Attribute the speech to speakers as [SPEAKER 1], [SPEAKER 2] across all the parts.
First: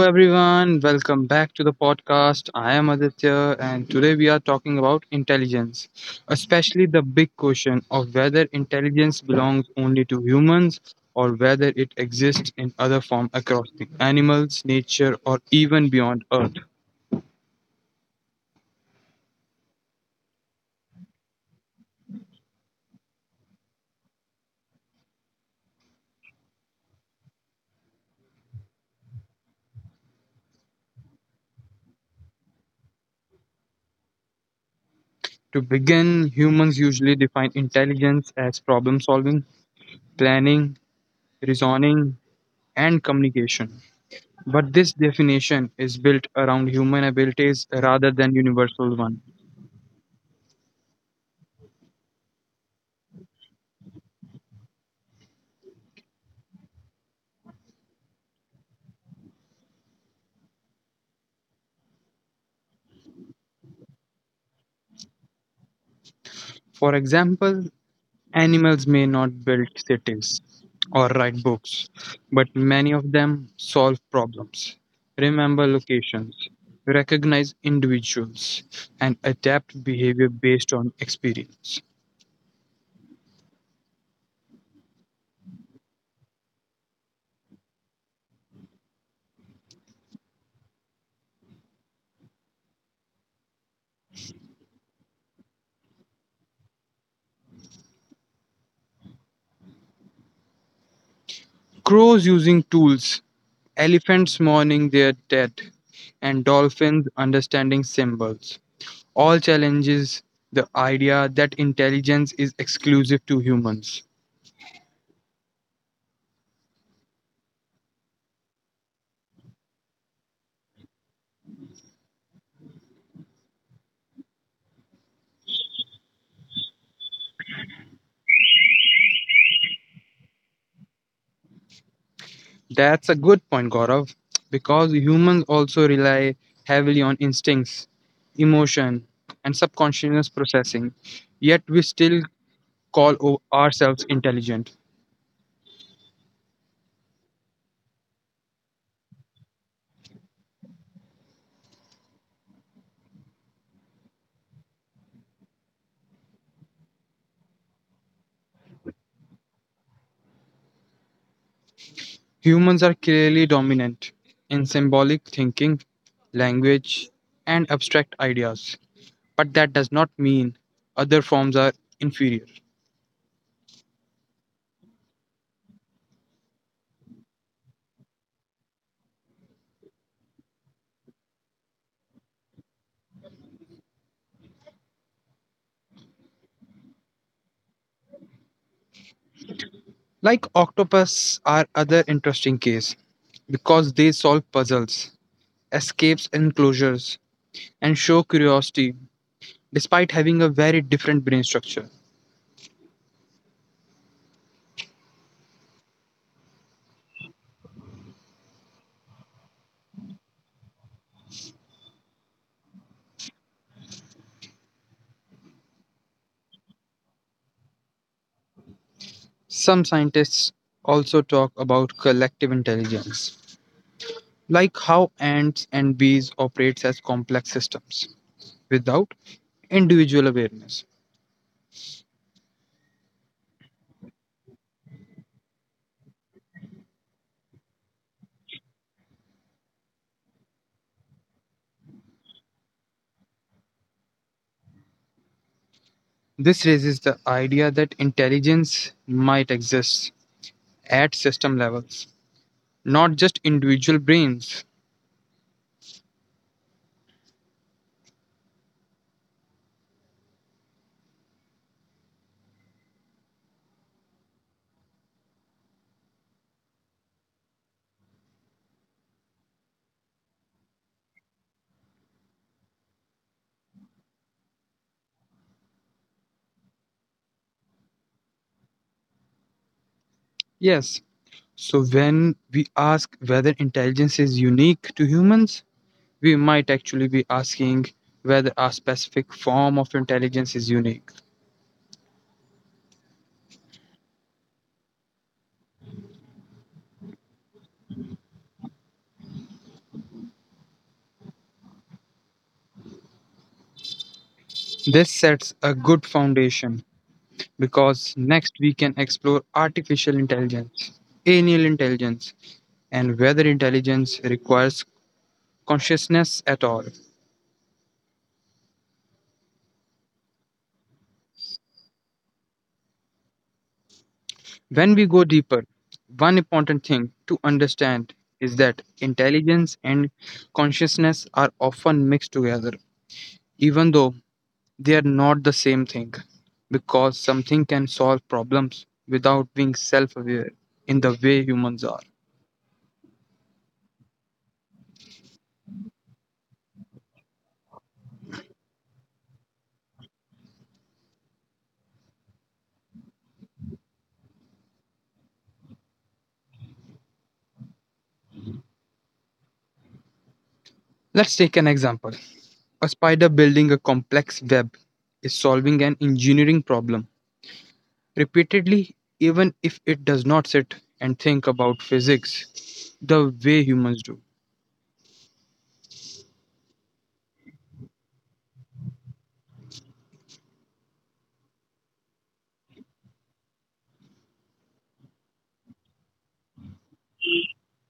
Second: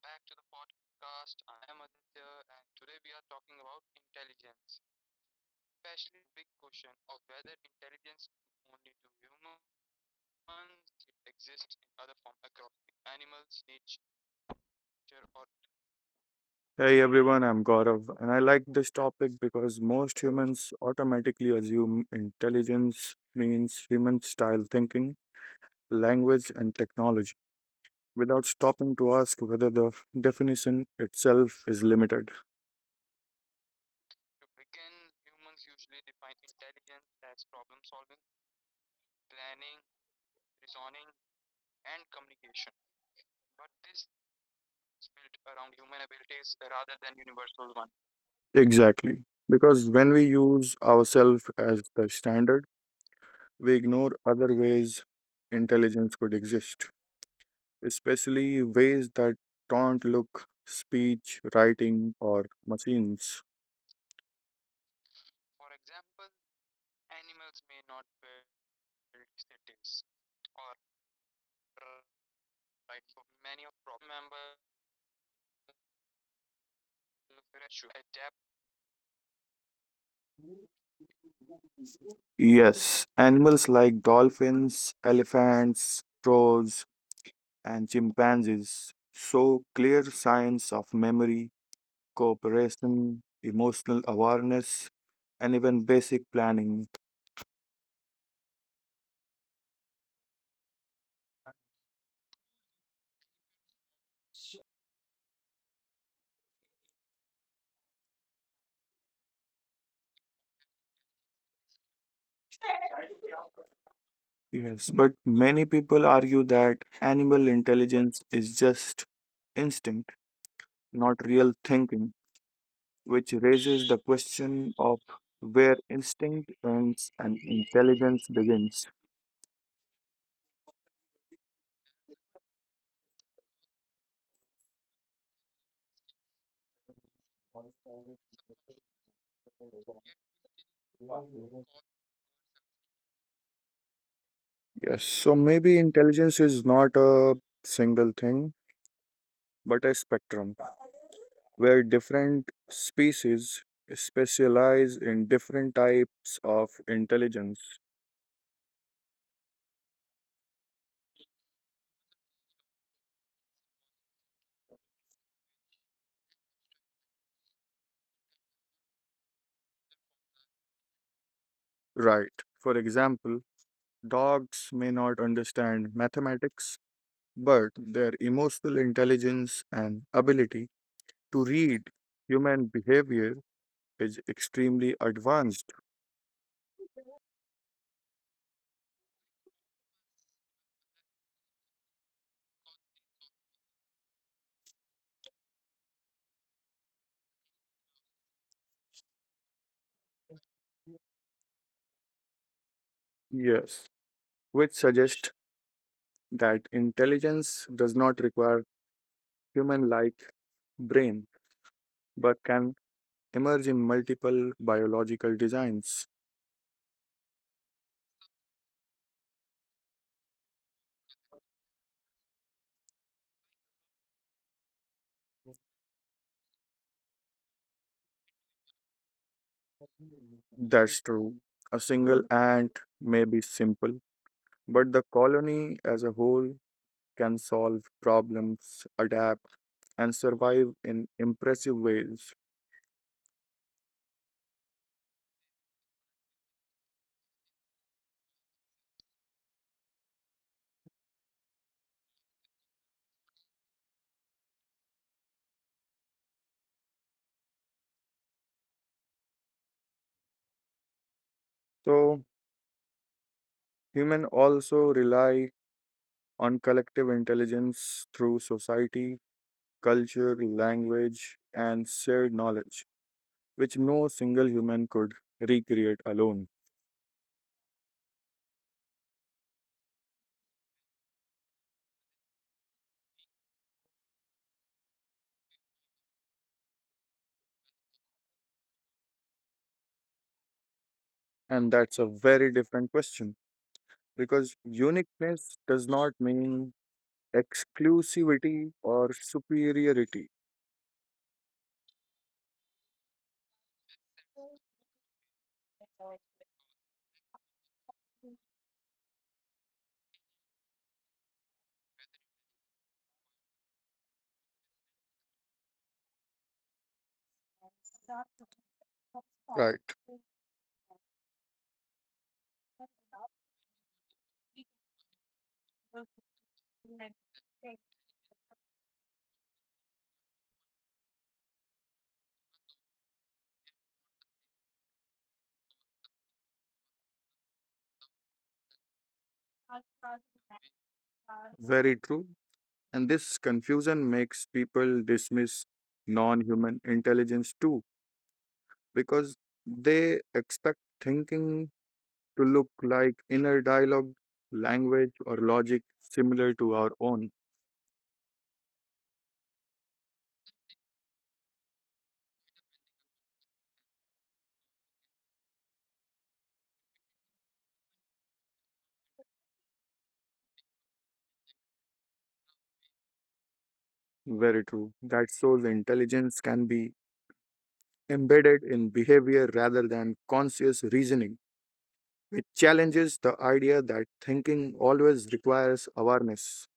[SPEAKER 1] everyone, welcome back to the podcast. I am Aditya, and today we are talking about intelligence, especially the big question of whether intelligence belongs only to humans or whether it exists in other form across the animals, nature, or even beyond Earth.
[SPEAKER 2] Hey everyone, I'm Gaurav, and I like this topic because most humans automatically assume intelligence means human style thinking, language, and technology without stopping to ask whether the definition itself is limited.
[SPEAKER 1] To begin, humans usually define intelligence as problem solving, planning, reasoning, and communication. But this definition is built around human abilities rather than universal one.
[SPEAKER 2] Exactly. Because when we use ourselves as the standard, we ignore other ways intelligence could exist, especially ways that don't look speech, writing, or machines.
[SPEAKER 1] For example, animals may not build cities or write books, but many of them solve problems, remember locations, recognize individuals, and adapt behavior based on experience.
[SPEAKER 2] Yes, animals like dolphins, elephants, crows, and chimpanzees show clear signs of memory, cooperation, emotional awareness, and even basic planning.
[SPEAKER 1] Crows using tools, elephants mourning their dead, and dolphins understanding symbols. All challenges the idea that intelligence is exclusive to humans.
[SPEAKER 2] Yes, but many people argue that animal intelligence is just instinct, not real thinking, which raises the question of where instinct ends and intelligence begins.
[SPEAKER 1] That's a good point, Gaurav, because humans also rely heavily on instincts, emotion, and subconscious processing, yet we still call ourselves intelligent.
[SPEAKER 2] Yes, so maybe intelligence is not a single thing, but a spectrum where different species specialize in different types of intelligence.
[SPEAKER 1] Humans are clearly dominant in symbolic thinking, language, and abstract ideas, but that does not mean other forms are inferior.
[SPEAKER 2] Right. For example, dogs may not understand mathematics, but their emotional intelligence and ability to read human behavior is extremely advanced.
[SPEAKER 1] Like octopus are other interesting case because they solve puzzles, escapes enclosures, and show curiosity despite having a very different brain structure.
[SPEAKER 2] Yes, which suggests that intelligence does not require human like brain but can emerge in multiple biological designs.
[SPEAKER 1] Some scientists also talk about collective intelligence, like how ants and bees operates as complex systems without individual awareness.
[SPEAKER 2] That's true. A single ant may be simple, but the colony as a whole can solve problems, adapt, and survive in impressive ways.
[SPEAKER 1] This raises the idea that intelligence might exist at system levels, not just individual brains.
[SPEAKER 2] So, humans also rely on collective intelligence through society, culture, language, and shared knowledge, which no single human could recreate alone.
[SPEAKER 1] Yes, so when we ask whether intelligence is unique to humans, we might actually be asking whether a specific form of intelligence is unique.
[SPEAKER 2] And that's a very different question, because uniqueness does not mean exclusivity or superiority.
[SPEAKER 1] This sets a good foundation because next we can explore artificial intelligence, anal intelligence, and whether intelligence requires consciousness at all.
[SPEAKER 2] Right.
[SPEAKER 1] When we go deeper, one important thing to understand is that intelligence and consciousness are often mixed together, even though they are not the same thing, because something can solve problems without being self aware in the way humans are.
[SPEAKER 2] Very true. And this confusion makes people dismiss non human intelligence too, because they expect thinking to look like inner dialogue, language, or logic similar to our own.
[SPEAKER 1] Let's take an example. A spider building a complex web is solving an engineering problem repeatedly, even if it does not sit and think about physics the way humans do.
[SPEAKER 2] Very true. That shows intelligence can be embedded in behavior rather than conscious reasoning. It challenges the idea that thinking always requires awareness.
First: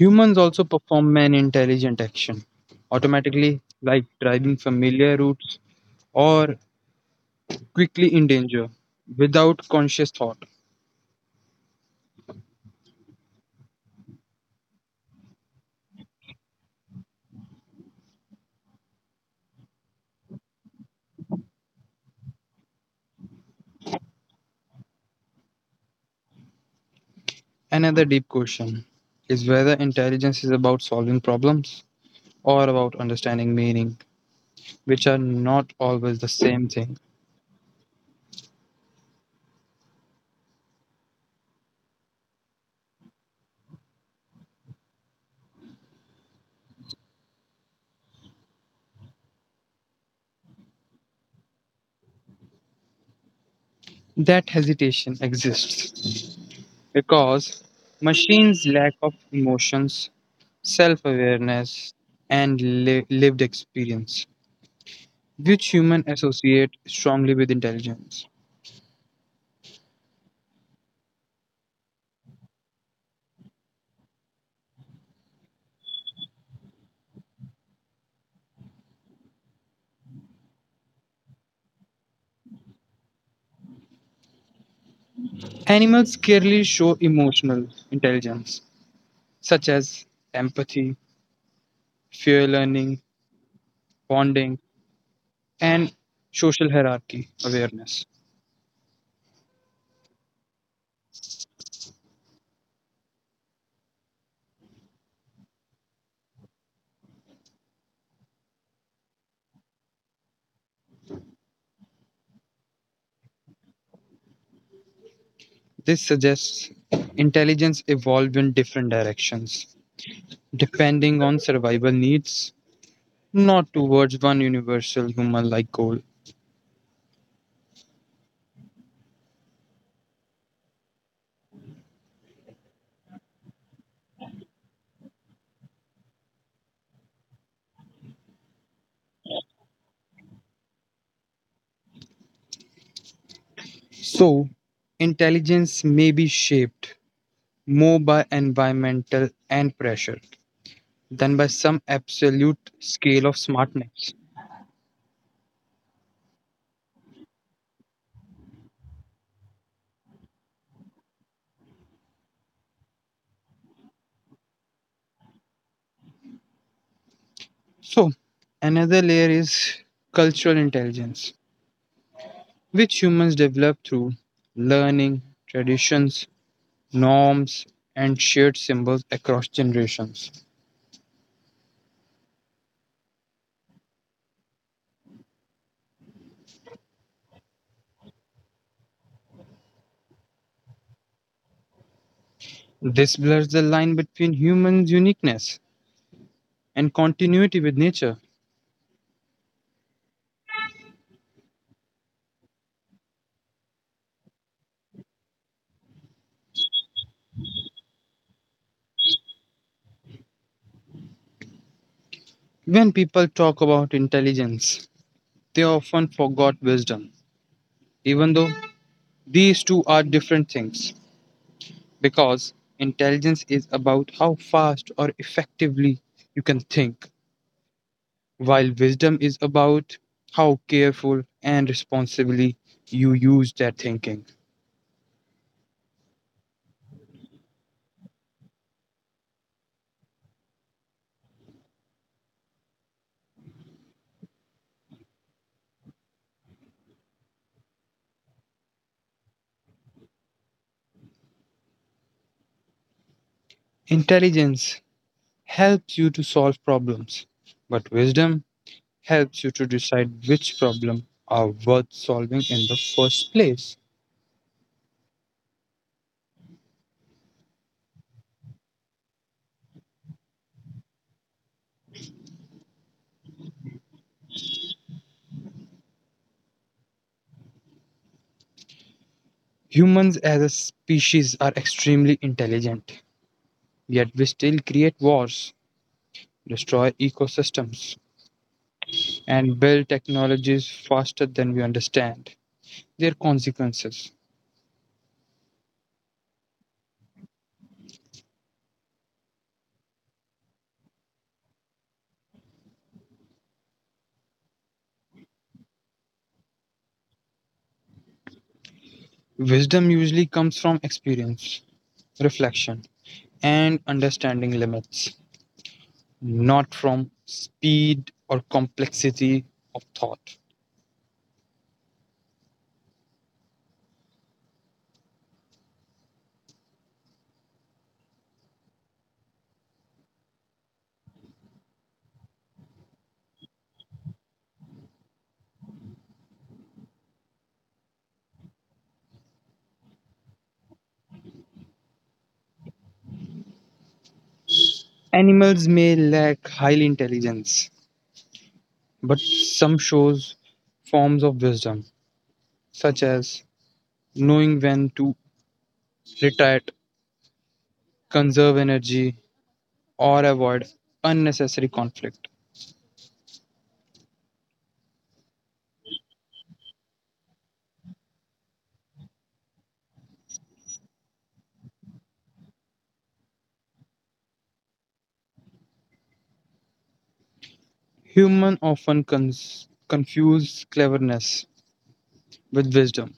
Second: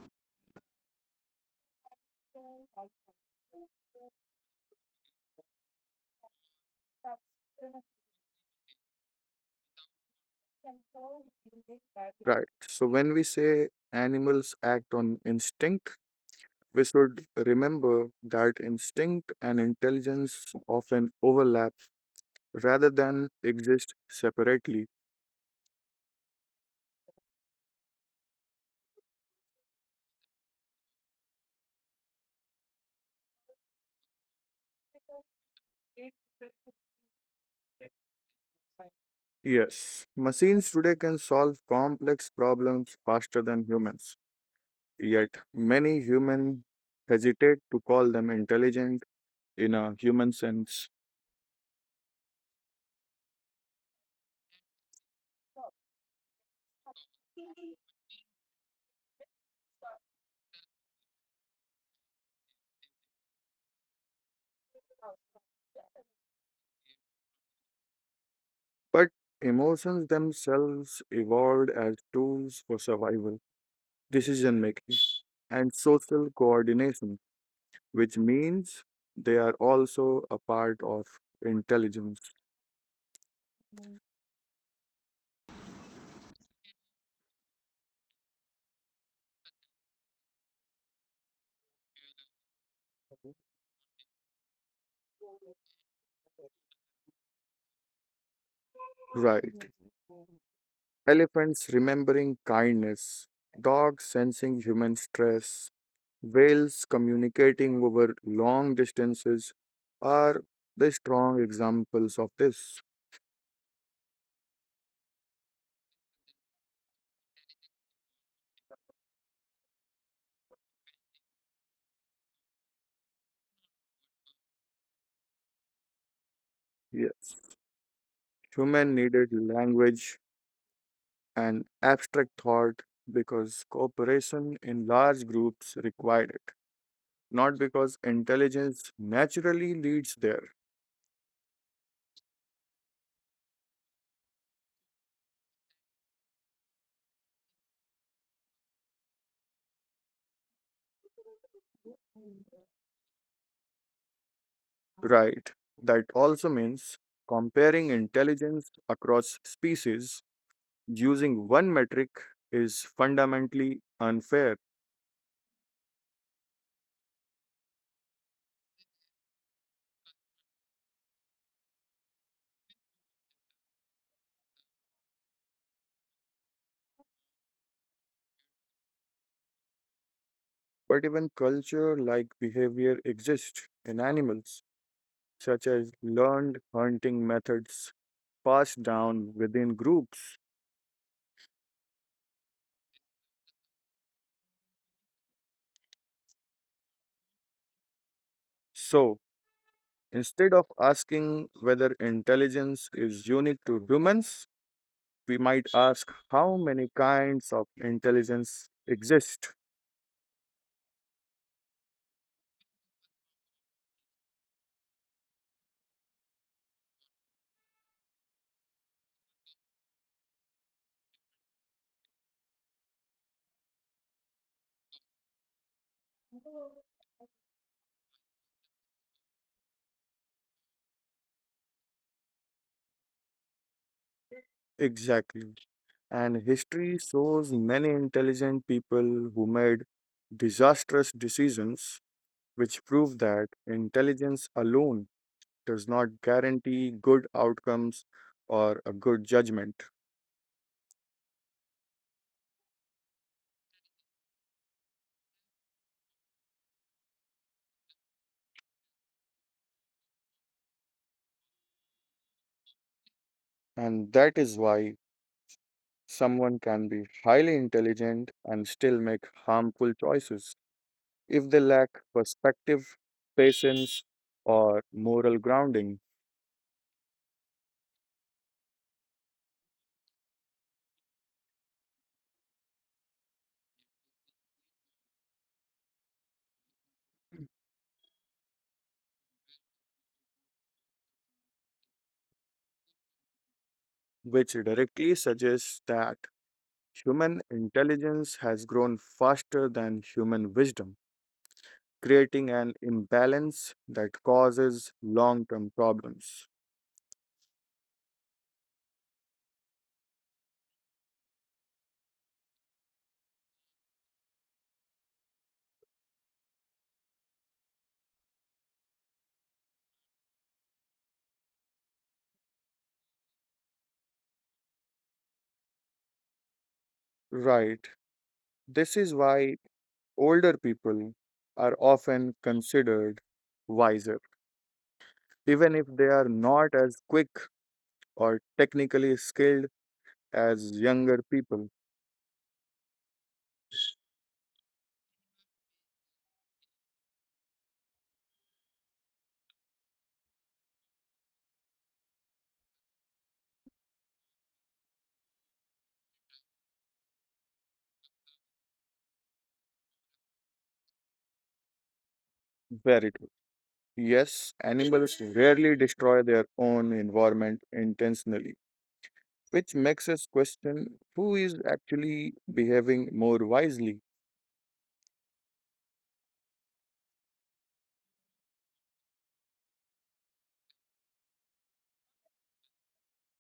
[SPEAKER 1] Humans also perform an intelligent action automatically, like driving familiar routes or quickly in danger without conscious thought.
[SPEAKER 2] Right. So when we say animals act on instinct, we should remember that instinct and intelligence often overlap rather than exist separately.
[SPEAKER 1] Another deep question is whether intelligence is about solving problems or about understanding meaning, which are not always the same thing.
[SPEAKER 2] Yes, machines today can solve complex problems faster than humans, yet many humans hesitate to call them intelligent in a human sense.
[SPEAKER 1] That hesitation exists because machines lack of emotions, self-awareness, and lived experience, which humans associate strongly with intelligence.
[SPEAKER 2] But emotions themselves evolved as tools for survival, decision making, and social coordination, which means they are also a part of intelligence.
[SPEAKER 1] Animals clearly show emotional intelligence, such as empathy, fear learning, bonding, and social hierarchy awareness.
[SPEAKER 2] Right. Elephants remembering kindness, dogs sensing human stress, whales communicating over long distances are the strong examples of this.
[SPEAKER 1] This suggests intelligence evolved in different directions, depending on survival needs, not towards one universal human like goal.
[SPEAKER 2] Yes. Human needed language and abstract thought because cooperation in large groups required it, not because intelligence naturally leads there.
[SPEAKER 1] So, intelligence may be shaped more by environmental and pressure than by some absolute scale of smartness.
[SPEAKER 2] Right. That also means comparing intelligence across species using one metric is fundamentally unfair.
[SPEAKER 1] So, another layer is cultural intelligence, which humans develop through learning, traditions, norms, and shared symbols across generations.
[SPEAKER 2] But even culture like behavior exists in animals, such as learned hunting methods passed down within groups.
[SPEAKER 1] This blurs the line between humans' uniqueness and continuity with nature.
[SPEAKER 2] So, instead of asking whether intelligence is unique to humans, we might ask how many kinds of intelligence exist.
[SPEAKER 1] When people talk about intelligence, they often forgot wisdom even though these two are different things because intelligence is about how fast or effectively you can think while wisdom is about how careful and responsibly you use that thinking.
[SPEAKER 2] Exactly. And history shows many intelligent people who made disastrous decisions, which prove that intelligence alone does not guarantee good outcomes or a good judgment.
[SPEAKER 1] Intelligence helps you to solve problems but wisdom helps you to decide which problem are worth solving in the first place.
[SPEAKER 2] And that is why someone can be highly intelligent and still make harmful choices if they lack perspective, patience, or moral grounding,
[SPEAKER 1] Humans as a species are extremely intelligent yet we still create wars, destroy ecosystems, and build technologies faster than we understand their consequences.
[SPEAKER 2] which directly suggests that human intelligence has grown faster than human wisdom, creating an imbalance that causes long term problems.
[SPEAKER 1] Wisdom usually comes from experience, reflection, and understanding limits, not from speed or complexity of thought.
[SPEAKER 2] Right. This is why older people are often considered wiser, even if they are not as quick or technically skilled as younger people.
[SPEAKER 1] Animals may lack high intelligence, but some shows forms of wisdom, such as knowing when to retreat, conserve energy, or avoid unnecessary conflict.
[SPEAKER 2] Very true. Yes, animals rarely destroy their own environment intentionally, which makes us question who is actually behaving more wisely,
[SPEAKER 1] Humans often confuse cleverness with wisdom,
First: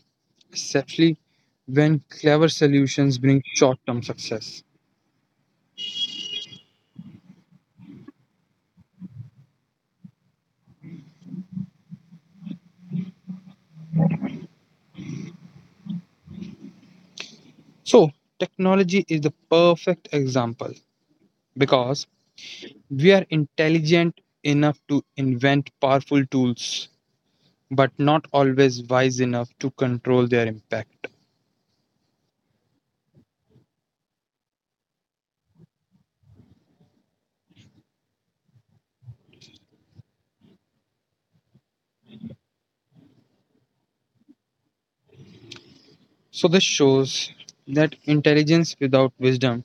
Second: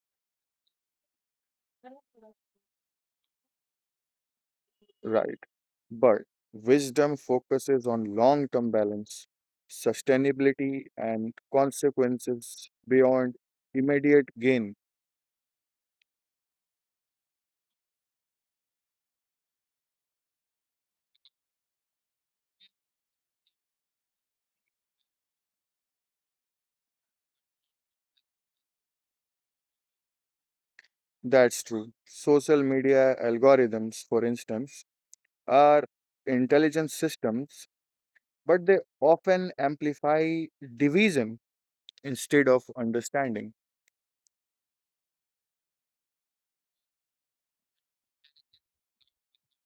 [SPEAKER 1] especially when clever solutions bring short term success.
[SPEAKER 2] right? But wisdom focuses on long term balance, sustainability, and consequences beyond immediate gain.
[SPEAKER 1] So, technology is the perfect example because we are intelligent enough to invent powerful tools, but not always wise enough to control their impact.
[SPEAKER 2] That's true. Social media algorithms, for instance, are intelligent systems, but they often amplify division instead of understanding.
[SPEAKER 1] So, this shows that intelligence without wisdom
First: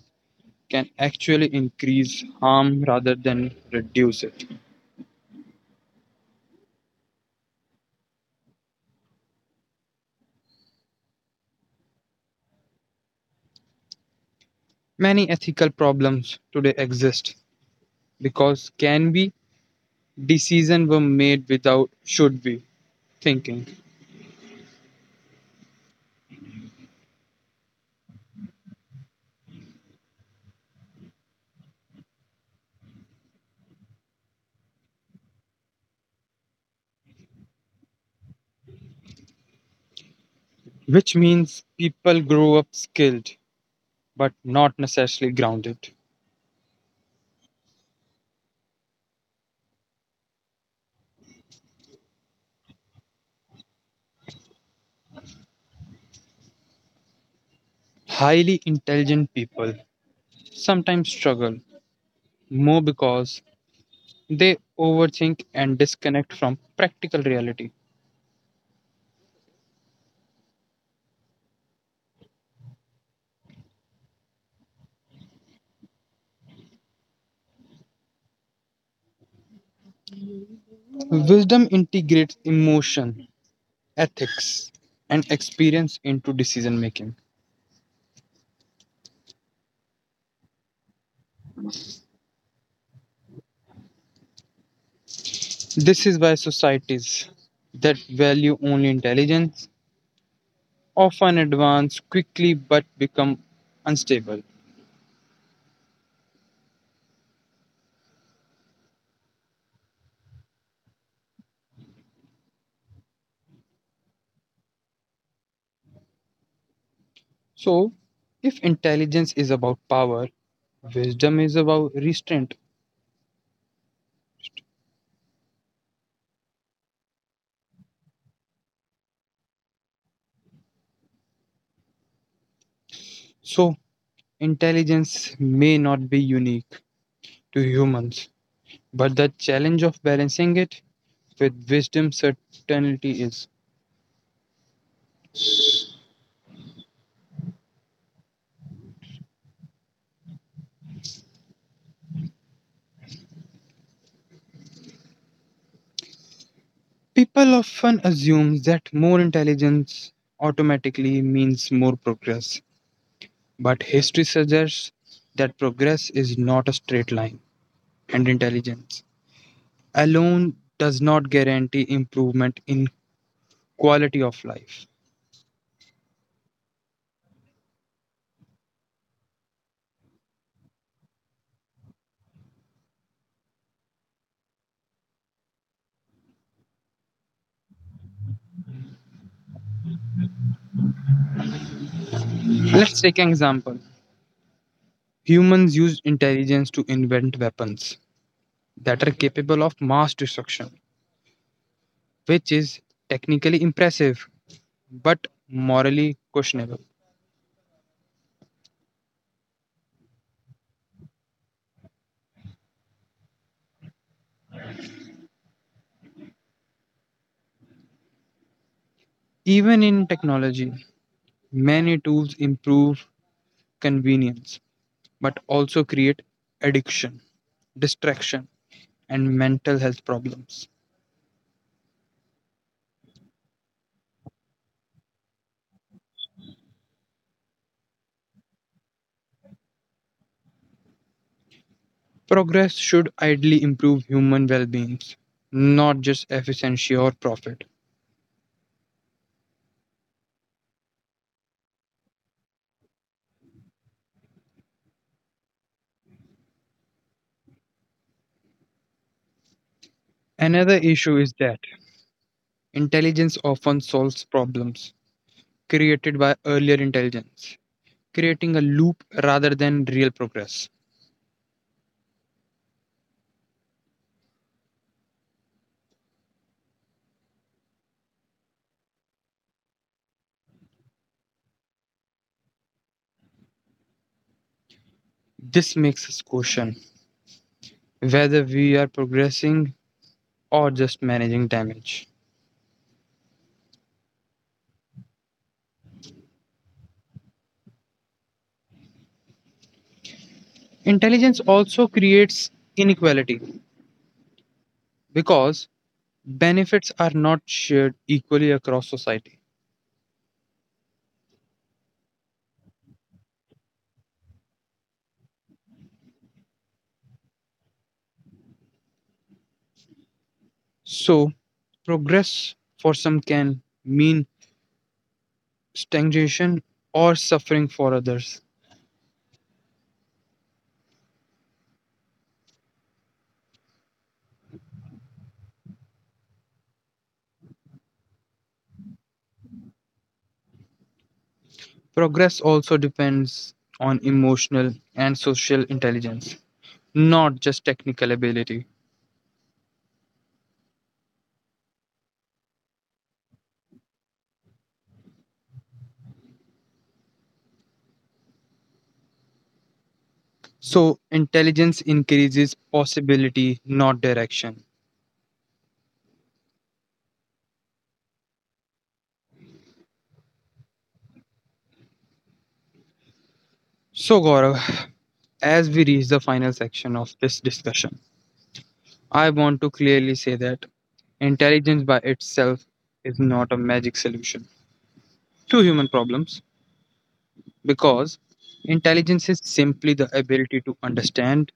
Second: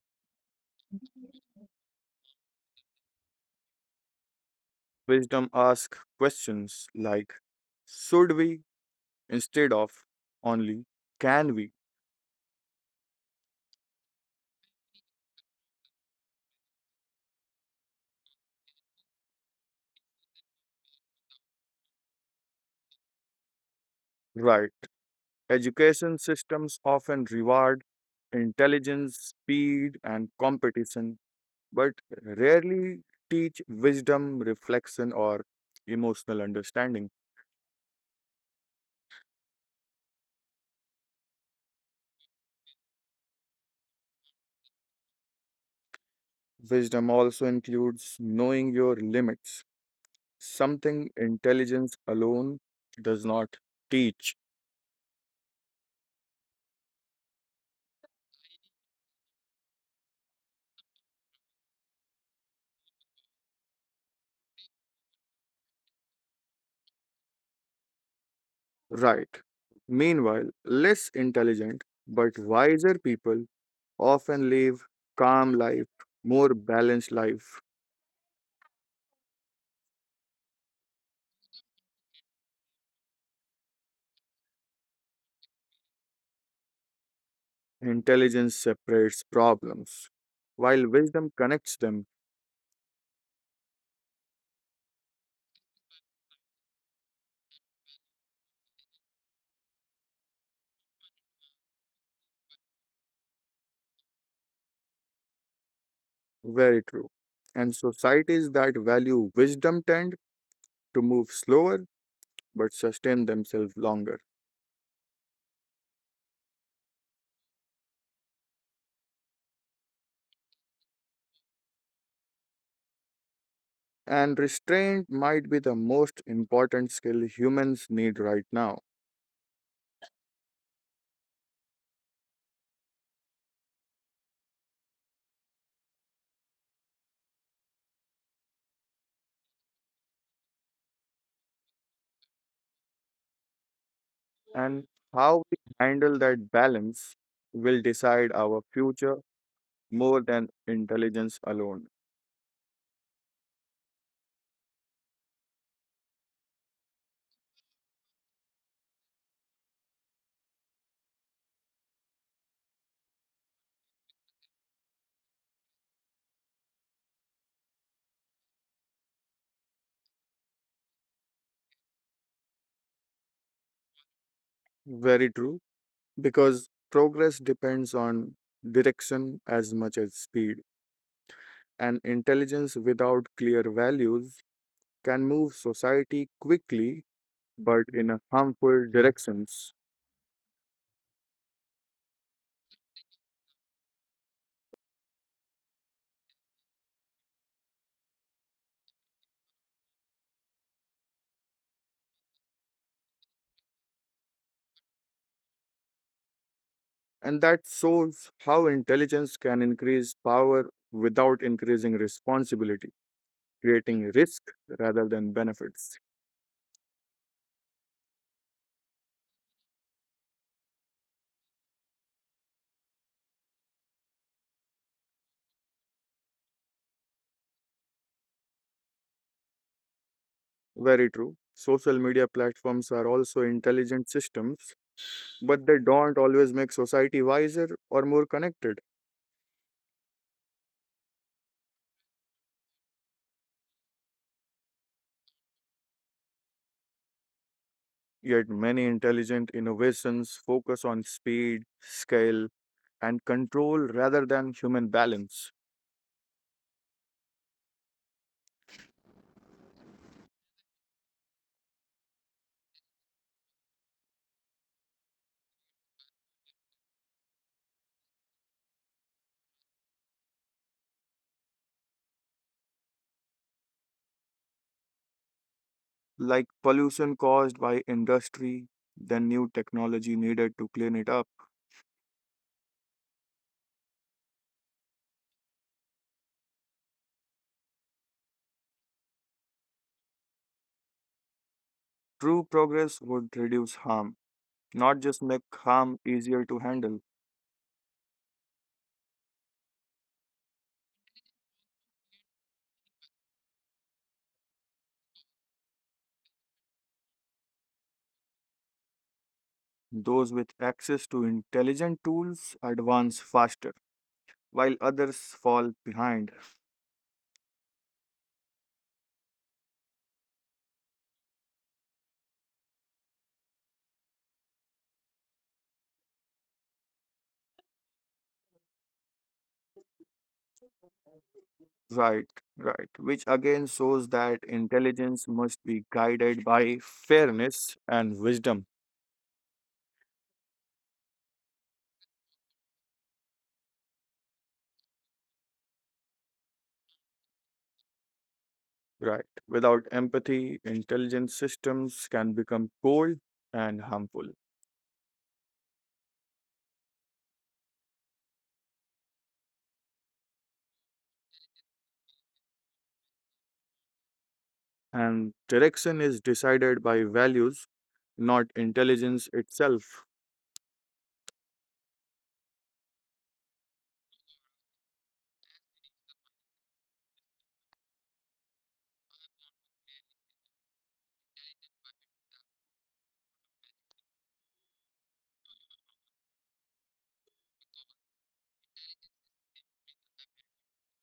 [SPEAKER 1] can actually increase harm rather than reduce it.
[SPEAKER 2] Wisdom asks questions like should we instead of only can we?
[SPEAKER 1] Many ethical problems today exist because can be decisions were made without should be thinking,
[SPEAKER 2] Right. Education systems often reward intelligence, speed, and competition, but rarely teach wisdom, reflection, or emotional understanding.
[SPEAKER 1] which means people grow up skilled but not necessarily grounded.
[SPEAKER 2] Wisdom also includes knowing your limits, something intelligence alone does not teach.
[SPEAKER 1] Highly intelligent people sometimes struggle more because they overthink and disconnect from practical reality.
[SPEAKER 2] Right. Meanwhile, less intelligent but wiser people often live calm life, more balanced life.
[SPEAKER 1] Wisdom integrates emotion, ethics, and experience into decision making.
[SPEAKER 2] Intelligence separates problems, while wisdom connects them.
[SPEAKER 1] This is why societies that value only intelligence often advance quickly but become unstable.
[SPEAKER 2] Very true. And societies that value wisdom tend to move slower but sustain themselves longer.
[SPEAKER 1] So, if intelligence is about power, wisdom is about restraint.
[SPEAKER 2] And restraint might be the most important skill humans need right now.
[SPEAKER 1] So, intelligence may not be unique to humans, but the challenge of balancing it with wisdom certainty is.
[SPEAKER 2] And how we handle that balance will decide our future more than intelligence alone.
[SPEAKER 1] People often assume that more intelligence automatically means more progress. But history suggests that progress is not a straight line, and intelligence alone does not guarantee improvement in quality of life.
[SPEAKER 2] Very true, because progress depends on direction as much as speed, and intelligence without clear values can move society quickly but in a harmful directions.
[SPEAKER 1] Let's take an example. Humans use intelligence to invent weapons that are capable of mass destruction, which is technically impressive but morally questionable.
[SPEAKER 2] And that shows how intelligence can increase power without increasing responsibility, creating risk rather than benefits.
[SPEAKER 1] Even in technology, many tools improve convenience but also create addiction, distraction, and mental health
[SPEAKER 2] Very
[SPEAKER 1] problems.
[SPEAKER 2] true. Social media platforms are also intelligent systems, but they don't always make society wiser or more connected.
[SPEAKER 1] Progress should ideally improve human well being, not just efficiency or profit.
[SPEAKER 2] Yet many intelligent innovations focus on speed, scale, and control rather than human balance,
[SPEAKER 1] Another issue is that intelligence often solves problems created by earlier intelligence, creating a loop rather than real progress.
[SPEAKER 2] like pollution caused by industry, then new technology needed to clean it up.
[SPEAKER 1] This makes us question whether we are progressing or just managing damage.
[SPEAKER 2] True progress would reduce harm, not just make harm easier to handle.
[SPEAKER 1] Intelligence also creates inequality because benefits are not shared equally across society.
[SPEAKER 2] Those with access to intelligent tools advance faster, while others fall behind.
[SPEAKER 1] So, progress for some can mean stagnation or suffering for others.
[SPEAKER 2] Right, right. Which again shows that intelligence must be guided by fairness and wisdom.
[SPEAKER 1] Progress also depends on emotional and social intelligence, not just technical ability.
[SPEAKER 2] Right. Without empathy, intelligent systems can become cold and harmful.
[SPEAKER 1] So, intelligence increases possibility, not direction.
[SPEAKER 2] And direction is decided by values, not intelligence itself.
[SPEAKER 1] So, Gaurav, as we reach the final section of this discussion, I want to clearly say that intelligence by itself is not a magic solution to human problems, because intelligence is simply the ability to understand,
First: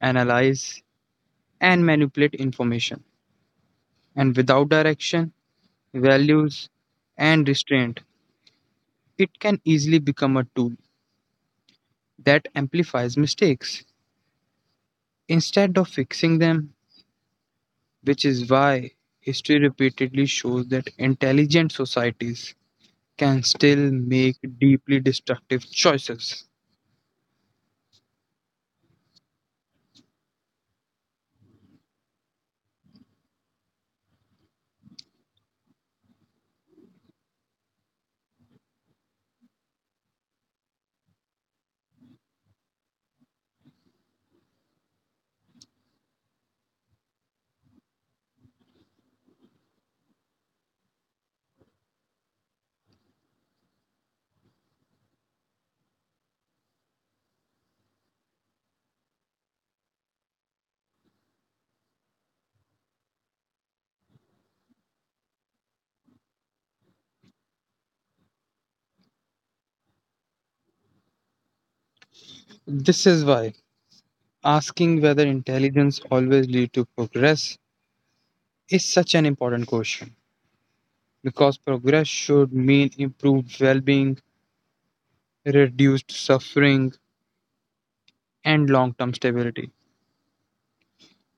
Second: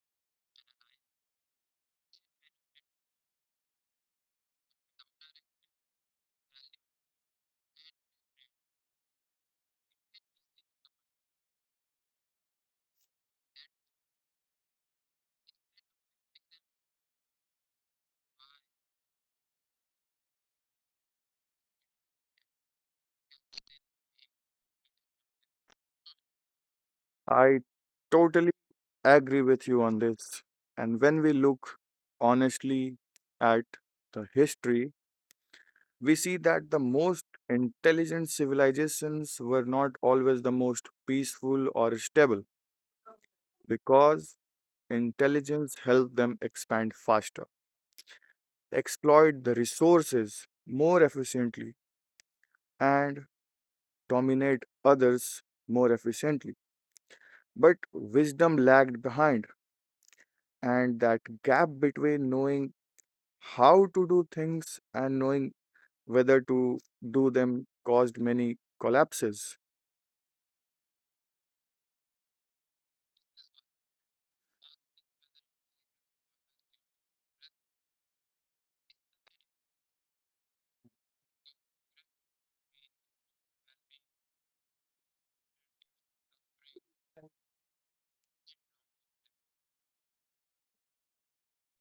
[SPEAKER 1] analyze, and manipulate information. And without direction, values, and restraint, it can easily become a tool that amplifies mistakes instead of fixing them, which is why history repeatedly shows that intelligent societies can still make deeply destructive choices.
[SPEAKER 2] I totally agree with you on this. And when we look honestly at the history, we see that the most intelligent civilizations were not always the most peaceful or stable because intelligence helped them expand faster, exploit the resources more efficiently, and dominate others more efficiently. But wisdom lagged behind, and that gap between knowing how to do things and knowing whether to do them caused many collapses.
[SPEAKER 1] This is why asking whether intelligence always leads to progress is such an important question because progress should mean improved well being, reduced suffering, and long term stability.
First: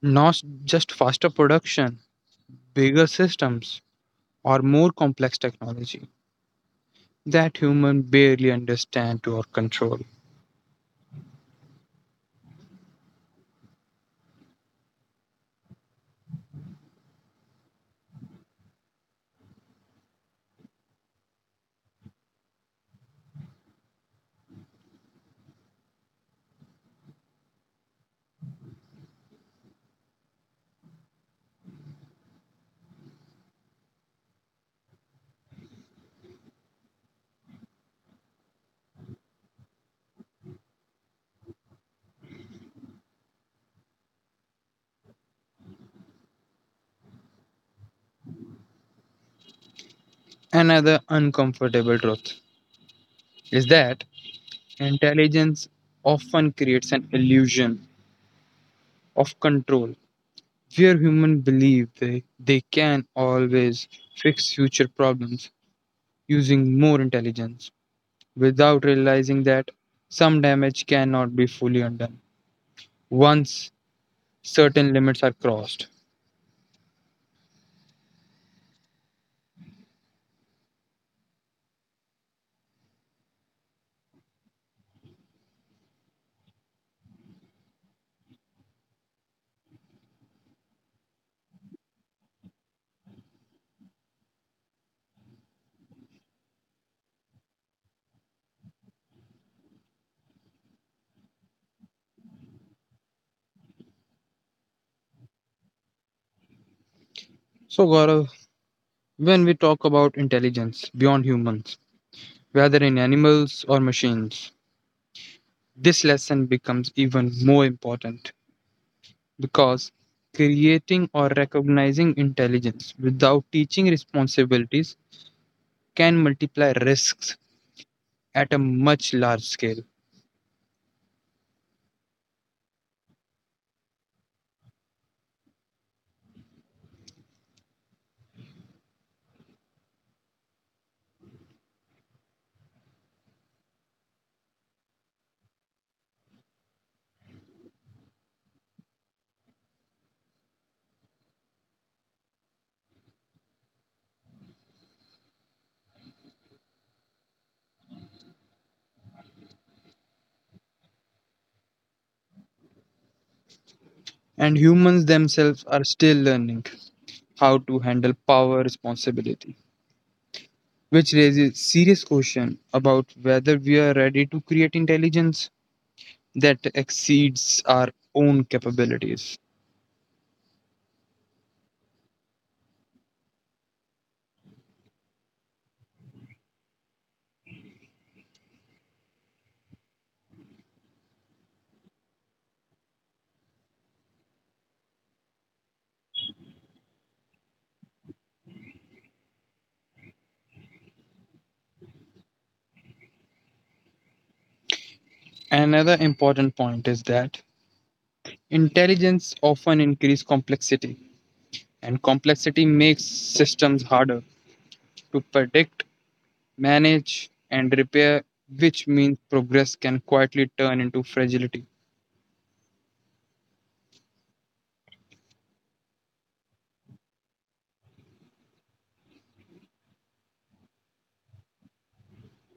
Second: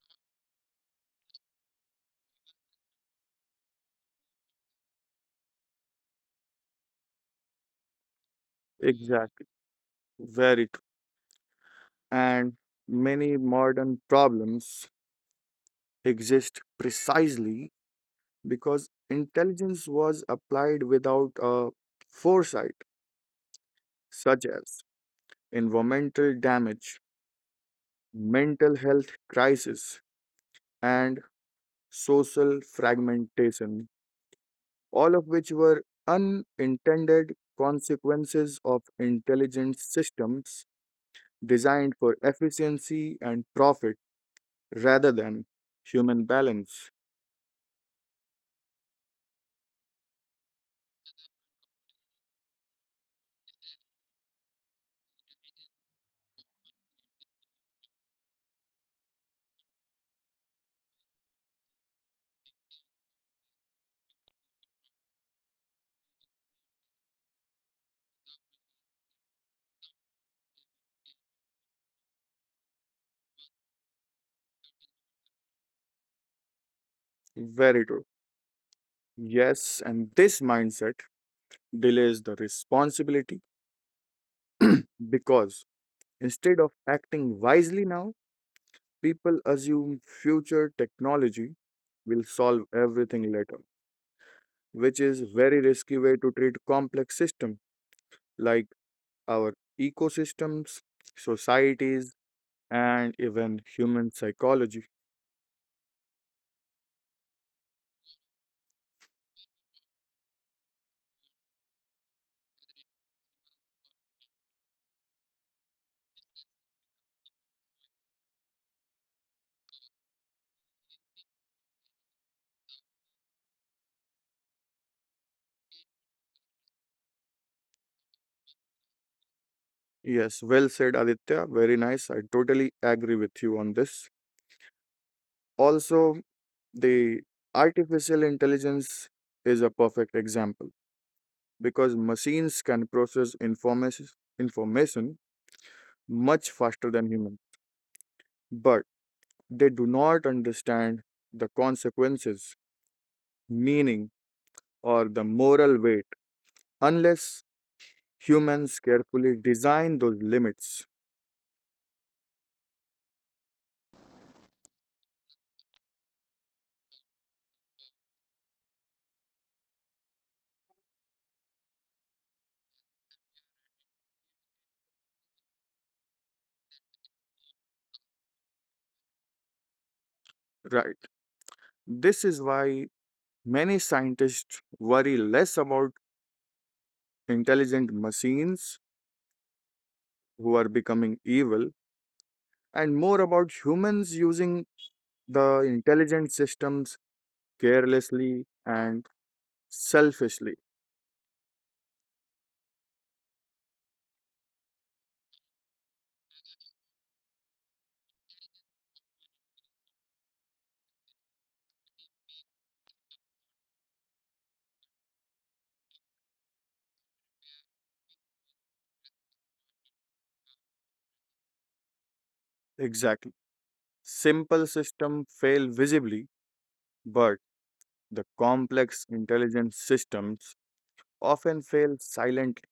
[SPEAKER 1] Not just faster production, bigger systems, or more complex technology that humans barely understand
[SPEAKER 2] Exactly.
[SPEAKER 1] or control.
[SPEAKER 2] Very. And many modern problems exist precisely because intelligence was applied without a foresight, such as environmental damage, mental health crisis, and social fragmentation, all of which were unintended consequences of intelligent systems designed for efficiency and profit rather than human balance.
[SPEAKER 1] Another uncomfortable truth is that intelligence often creates an illusion of control where humans believe they can always fix future problems using more intelligence without realizing that some damage cannot be fully undone once certain limits are crossed.
[SPEAKER 2] Very true. Yes, and this mindset delays the responsibility because instead of acting wisely now, people assume future technology will solve everything later, which is very risky way to treat complex systems like our ecosystems, societies, and even human psychology.
[SPEAKER 1] So, Gaurav, when we talk about intelligence beyond humans, whether in animals or machines, this lesson becomes even more important because creating or recognizing intelligence without teaching responsibilities can multiply risks at a much large scale.
[SPEAKER 2] Yes, well said, Aditya. Very nice. I totally agree with you on this. Also, the artificial intelligence is a perfect example because machines can process information much faster than humans, but they do not understand the consequences, meaning, or the moral weight unless humans carefully design those limits.
[SPEAKER 1] And humans themselves are still learning how to handle power responsibility, which raises serious question about whether we are ready to create intelligence that exceeds our own capabilities.
[SPEAKER 2] Right. This is why many scientists worry less about intelligent machines who are becoming evil and more about humans using the intelligent systems carelessly and selfishly.
[SPEAKER 1] Another important point is that intelligence often increases complexity, and complexity makes systems harder to predict, manage, and repair, which means progress can quietly turn into fragility.
[SPEAKER 2] Exactly. Simple systems fail visibly, but the complex intelligent systems often fail silently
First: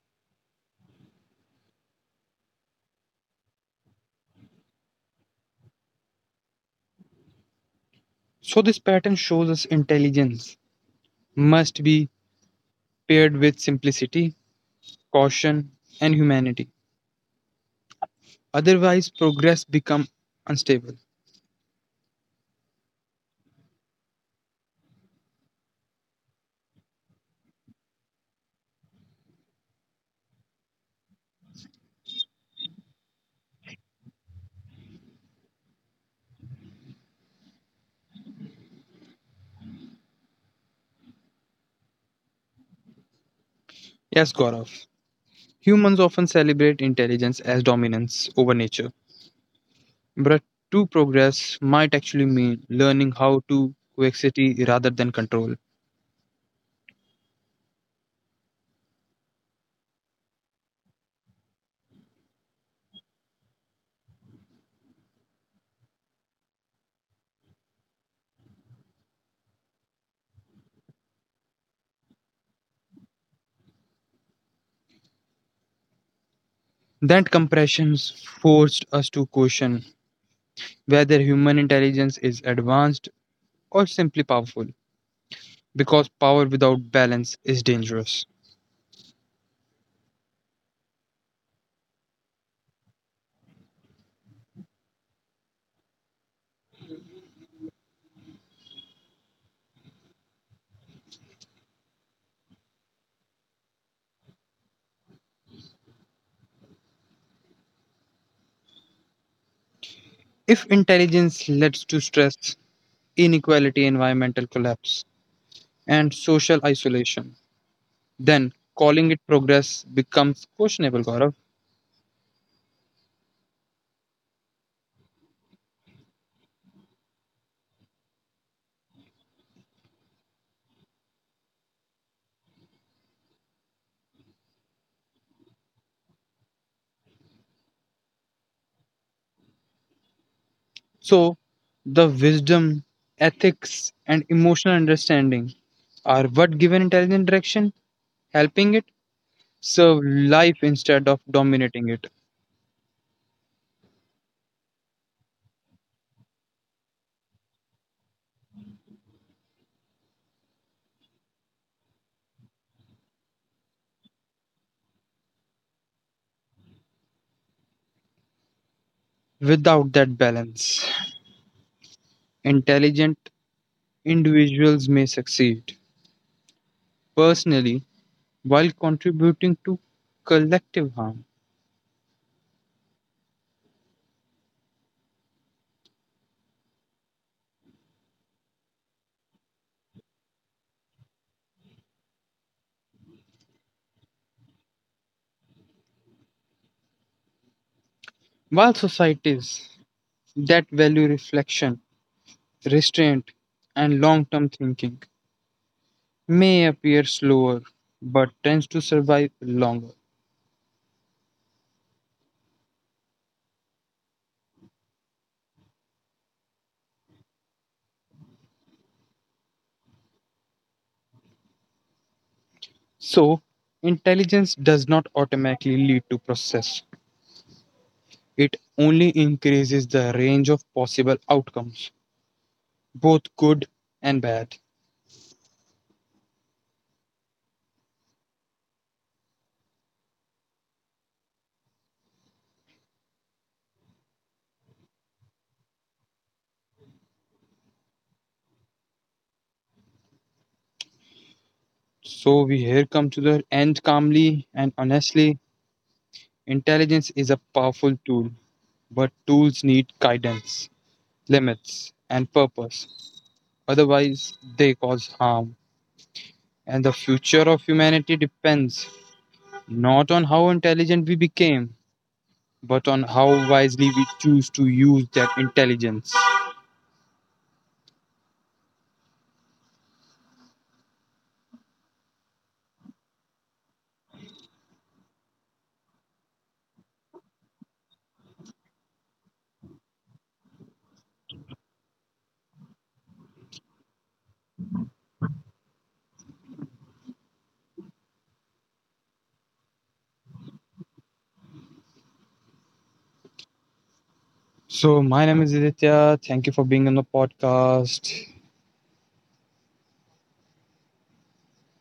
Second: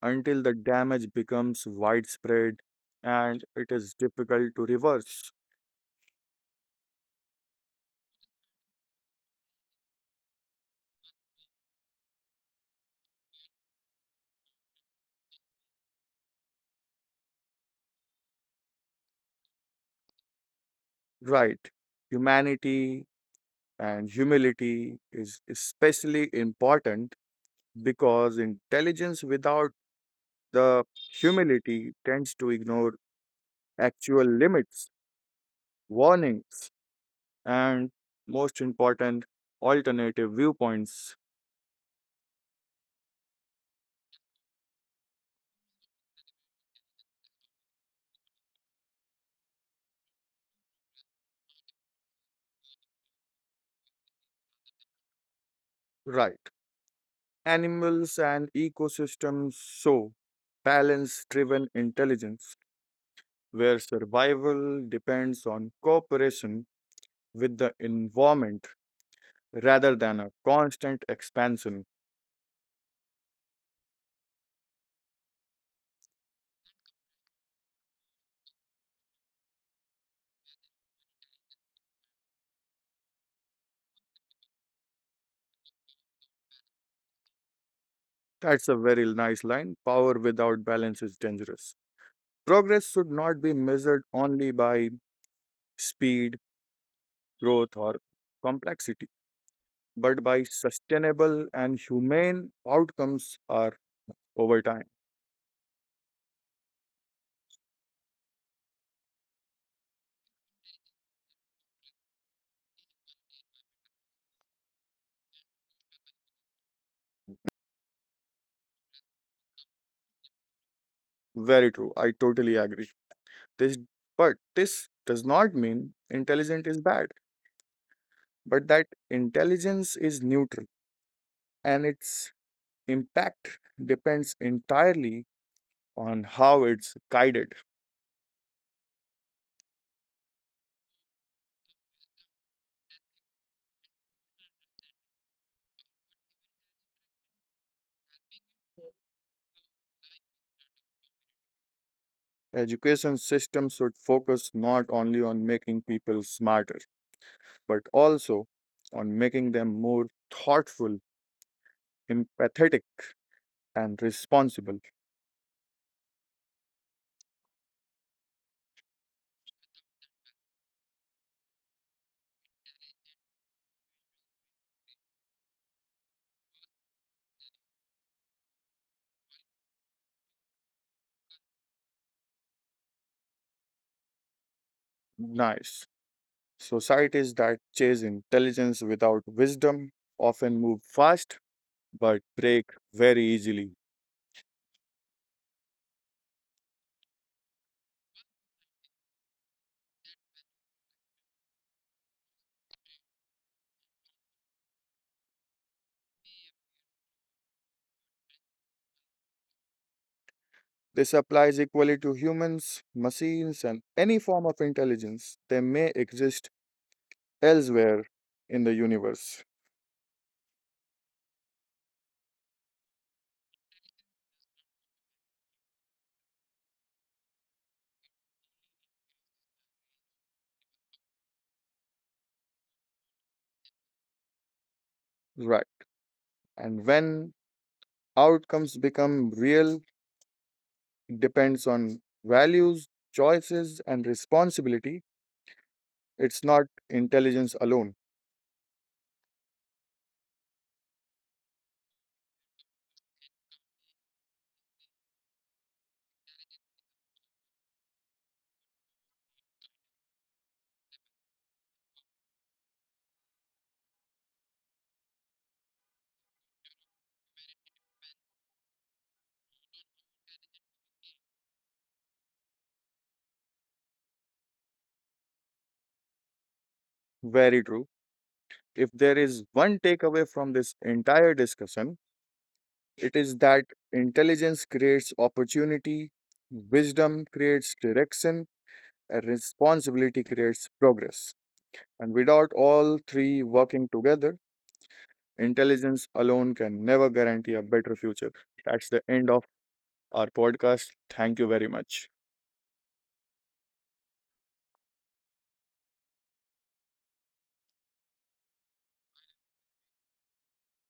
[SPEAKER 2] until the damage becomes widespread and it is difficult to reverse.
[SPEAKER 1] So, this pattern shows us intelligence must be paired with simplicity caution, and humanity. Otherwise, progress becomes unstable.
[SPEAKER 2] Right. Humanity and humility is especially important because intelligence without the humility tends to ignore actual limits, warnings, and most important, alternative viewpoints.
[SPEAKER 1] Yes, Gaurav. Humans often celebrate intelligence as dominance over nature. But true progress might actually mean learning how to coexist rather than control.
[SPEAKER 2] Right. Animals and ecosystems show balance driven intelligence where survival depends on cooperation with the environment rather than a constant expansion.
[SPEAKER 1] That compression forced us to question whether human intelligence is advanced or simply powerful, because power without balance is dangerous.
[SPEAKER 2] That's a very nice line. Power without balance is dangerous. Progress should not be measured only by speed, growth, or complexity but by sustainable and humane outcomes are over time.
[SPEAKER 1] If intelligence leads to stress, inequality, environmental collapse, and social isolation. Then calling it progress becomes questionable, Gaurav.
[SPEAKER 2] Very true. I totally agree. This but this does not mean intelligent is bad, but that intelligence is neutral and its impact depends entirely on how it's guided.
[SPEAKER 1] So, the wisdom, ethics, and emotional understanding are what give an intelligent direction, helping it serve life instead of dominating it.
[SPEAKER 2] Education system should focus not only on making people smarter, but also on making them more thoughtful, empathetic, and responsible.
[SPEAKER 1] Without that balance, intelligent individuals may succeed personally while contributing to collective harm.
[SPEAKER 2] Nice. Societies that chase intelligence without wisdom often move fast but break very easily.
[SPEAKER 1] While societies that value reflection restraint, and long term thinking may appear slower but tends to survive longer.
[SPEAKER 2] This applies equally to humans, machines, and any form of intelligence they may exist elsewhere in the universe.
[SPEAKER 1] So, intelligence does not automatically lead to process, it only increases the range of possible outcomes, both good and bad.
[SPEAKER 2] Right. And when outcomes become real, depends on values, choices, and responsibility. It's not intelligence alone.
[SPEAKER 1] So, we here come to the end calmly and honestly. Intelligence is a powerful tool, but tools need guidance, limits, and purpose. Otherwise, they cause harm. And the future of humanity depends not on how intelligent we became, but on how wisely we choose to use that intelligence.
[SPEAKER 2] Very true. If there is one takeaway from this entire discussion, it is that intelligence creates opportunity, wisdom creates direction, and responsibility creates progress. And without all three working together, intelligence alone can never guarantee a better future. That's the end of our podcast. Thank you very much.
[SPEAKER 1] So, my name is Aditya. Thank you for being on the podcast.